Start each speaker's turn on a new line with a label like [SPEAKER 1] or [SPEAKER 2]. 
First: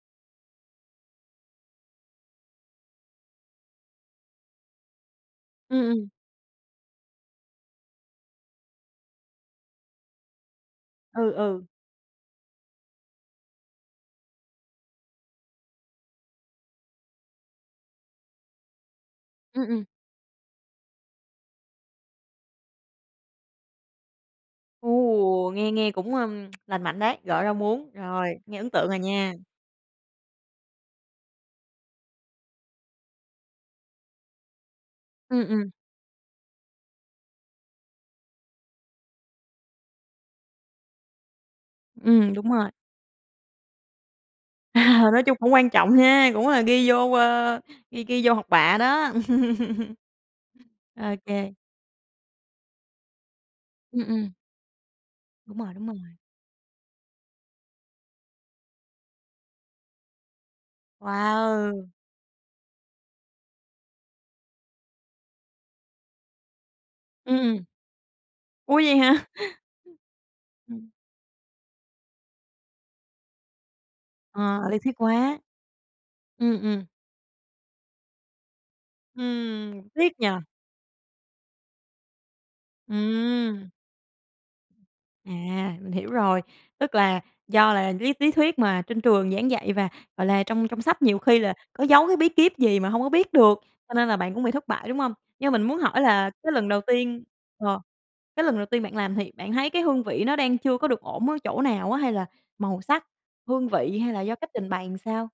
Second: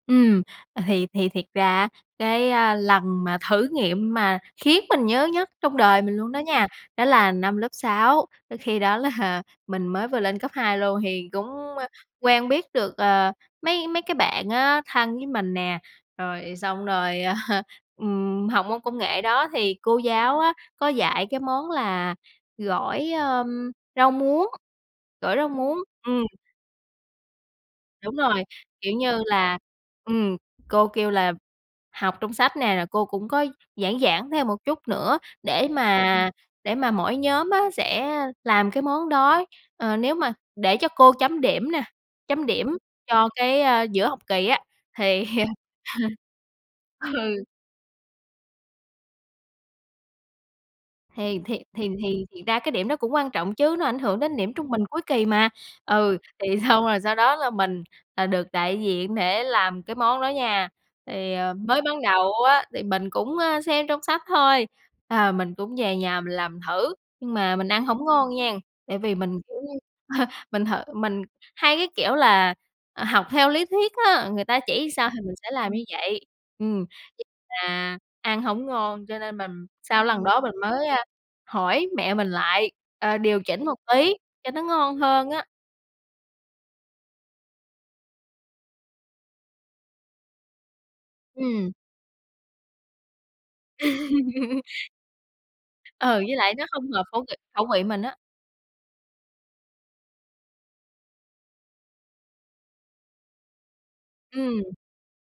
[SPEAKER 1] Ừm, à, thì thì thiệt ra á cái, a, lần mà thử nghiệm mà khiến mình nhớ nhất trong
[SPEAKER 2] Ừm,
[SPEAKER 1] đời
[SPEAKER 2] ừm.
[SPEAKER 1] mình luôn đó nha, đó là năm lớp 6. Ơ, khi đó là mình mới vừa lên cấp 2 luôn thì
[SPEAKER 2] Ừ,
[SPEAKER 1] cũng,
[SPEAKER 2] ừ.
[SPEAKER 1] ơ, quen biết được, ờ, mấy mấy cái bạn á thân với mình nè. Rồi xong rồi, à, ừm, học môn công nghệ đó
[SPEAKER 2] Ừm,
[SPEAKER 1] thì
[SPEAKER 2] ừm.
[SPEAKER 1] cô giáo á, có dạy cái món là gỏi, ưm, rau muống, gỏi rau
[SPEAKER 2] Ồ! Nghe
[SPEAKER 1] muống,
[SPEAKER 2] nghe cũng, a,
[SPEAKER 1] ừm.
[SPEAKER 2] lành mạnh đấy, gỏi rau muống.
[SPEAKER 1] Đúng
[SPEAKER 2] Rồi,
[SPEAKER 1] rồi,
[SPEAKER 2] nghe ấn tượng
[SPEAKER 1] kiểu
[SPEAKER 2] à
[SPEAKER 1] như
[SPEAKER 2] nha!
[SPEAKER 1] là, ừm, cô kêu là học trong sách nè, rồi cô cũng có giảng giảng thêm một chút nữa,
[SPEAKER 2] Ừm,
[SPEAKER 1] để
[SPEAKER 2] ừm.
[SPEAKER 1] mà để mà mỗi nhóm á sẽ làm cái món đó, ờ, nếu mà để cho cô chấm điểm nè,
[SPEAKER 2] Ừm,
[SPEAKER 1] chấm
[SPEAKER 2] đúng rồi.
[SPEAKER 1] điểm cho cái, a, giữa học kỳ á.
[SPEAKER 2] À, nói
[SPEAKER 1] Thì
[SPEAKER 2] chung cũng quan trọng ha, cũng là ghi vô,
[SPEAKER 1] ừ.
[SPEAKER 2] a, ghi ghi vô học bạ đó.
[SPEAKER 1] Thì
[SPEAKER 2] OK.
[SPEAKER 1] thì thì thì thiệt ra cái điểm đó cũng quan trọng chứ, nó ảnh
[SPEAKER 2] Ừm,
[SPEAKER 1] hưởng
[SPEAKER 2] ừm.
[SPEAKER 1] đến điểm trung bình cuối kỳ mà.
[SPEAKER 2] Đúng rồi, đúng rồi.
[SPEAKER 1] Ừ, thì xong rồi sau đó là mình, à, được đại diện để làm cái món đó nha. Thì, ờ, mới
[SPEAKER 2] Wow!
[SPEAKER 1] ban đầu á thì mình cũng, a, xem trong sách thôi, ờ, mình cũng về nhà mình làm thử, nhưng
[SPEAKER 2] Ừm,
[SPEAKER 1] mà
[SPEAKER 2] ừm.
[SPEAKER 1] mình ăn hổng ngon nghen.
[SPEAKER 2] Ủa, vậy
[SPEAKER 1] Tại vì
[SPEAKER 2] hả?
[SPEAKER 1] mình, kiểu như, mình thử
[SPEAKER 2] Ừm.
[SPEAKER 1] mình hay cái kiểu là, à, học theo lý thuyết á, người ta
[SPEAKER 2] Ờ, lý thuyết
[SPEAKER 1] chỉ sao thì mình
[SPEAKER 2] quá.
[SPEAKER 1] sẽ làm như vậy.
[SPEAKER 2] Ừm,
[SPEAKER 1] Ừm,
[SPEAKER 2] ừm.
[SPEAKER 1] [unintelligible] là ăn hổng ngon, cho nên mình
[SPEAKER 2] Ừm,
[SPEAKER 1] sau cái
[SPEAKER 2] tiếc
[SPEAKER 1] lần
[SPEAKER 2] nhỉ?
[SPEAKER 1] đó mình mới, a, hỏi mẹ mình lại, ờ, điều chỉnh
[SPEAKER 2] Ừm.
[SPEAKER 1] một tí cho nó ngon hơn á.
[SPEAKER 2] À, mình hiểu rồi. Tức là do là lý lý thuyết mà trên trường giảng dạy và, gọi là, trong trong sách nhiều khi là
[SPEAKER 1] Ừm.
[SPEAKER 2] có giấu cái bí kíp gì mà hông có biết được, cho nên là bạn cũng bị thất bại, đúng hông? Nhưng mà mình muốn hỏi
[SPEAKER 1] Ừ,
[SPEAKER 2] là
[SPEAKER 1] với
[SPEAKER 2] cái
[SPEAKER 1] lại nó
[SPEAKER 2] lần đầu
[SPEAKER 1] không hợp
[SPEAKER 2] tiên
[SPEAKER 1] khẩu vị khẩu
[SPEAKER 2] ờ,
[SPEAKER 1] vị mình á.
[SPEAKER 2] cái lần đầu tiên bạn làm thì bạn thấy cái hương vị nó đang chưa có được ổn ở chỗ nào á, hay là màu sắc, hương vị hay là do cách trình
[SPEAKER 1] Ừm.
[SPEAKER 2] bày làm sao?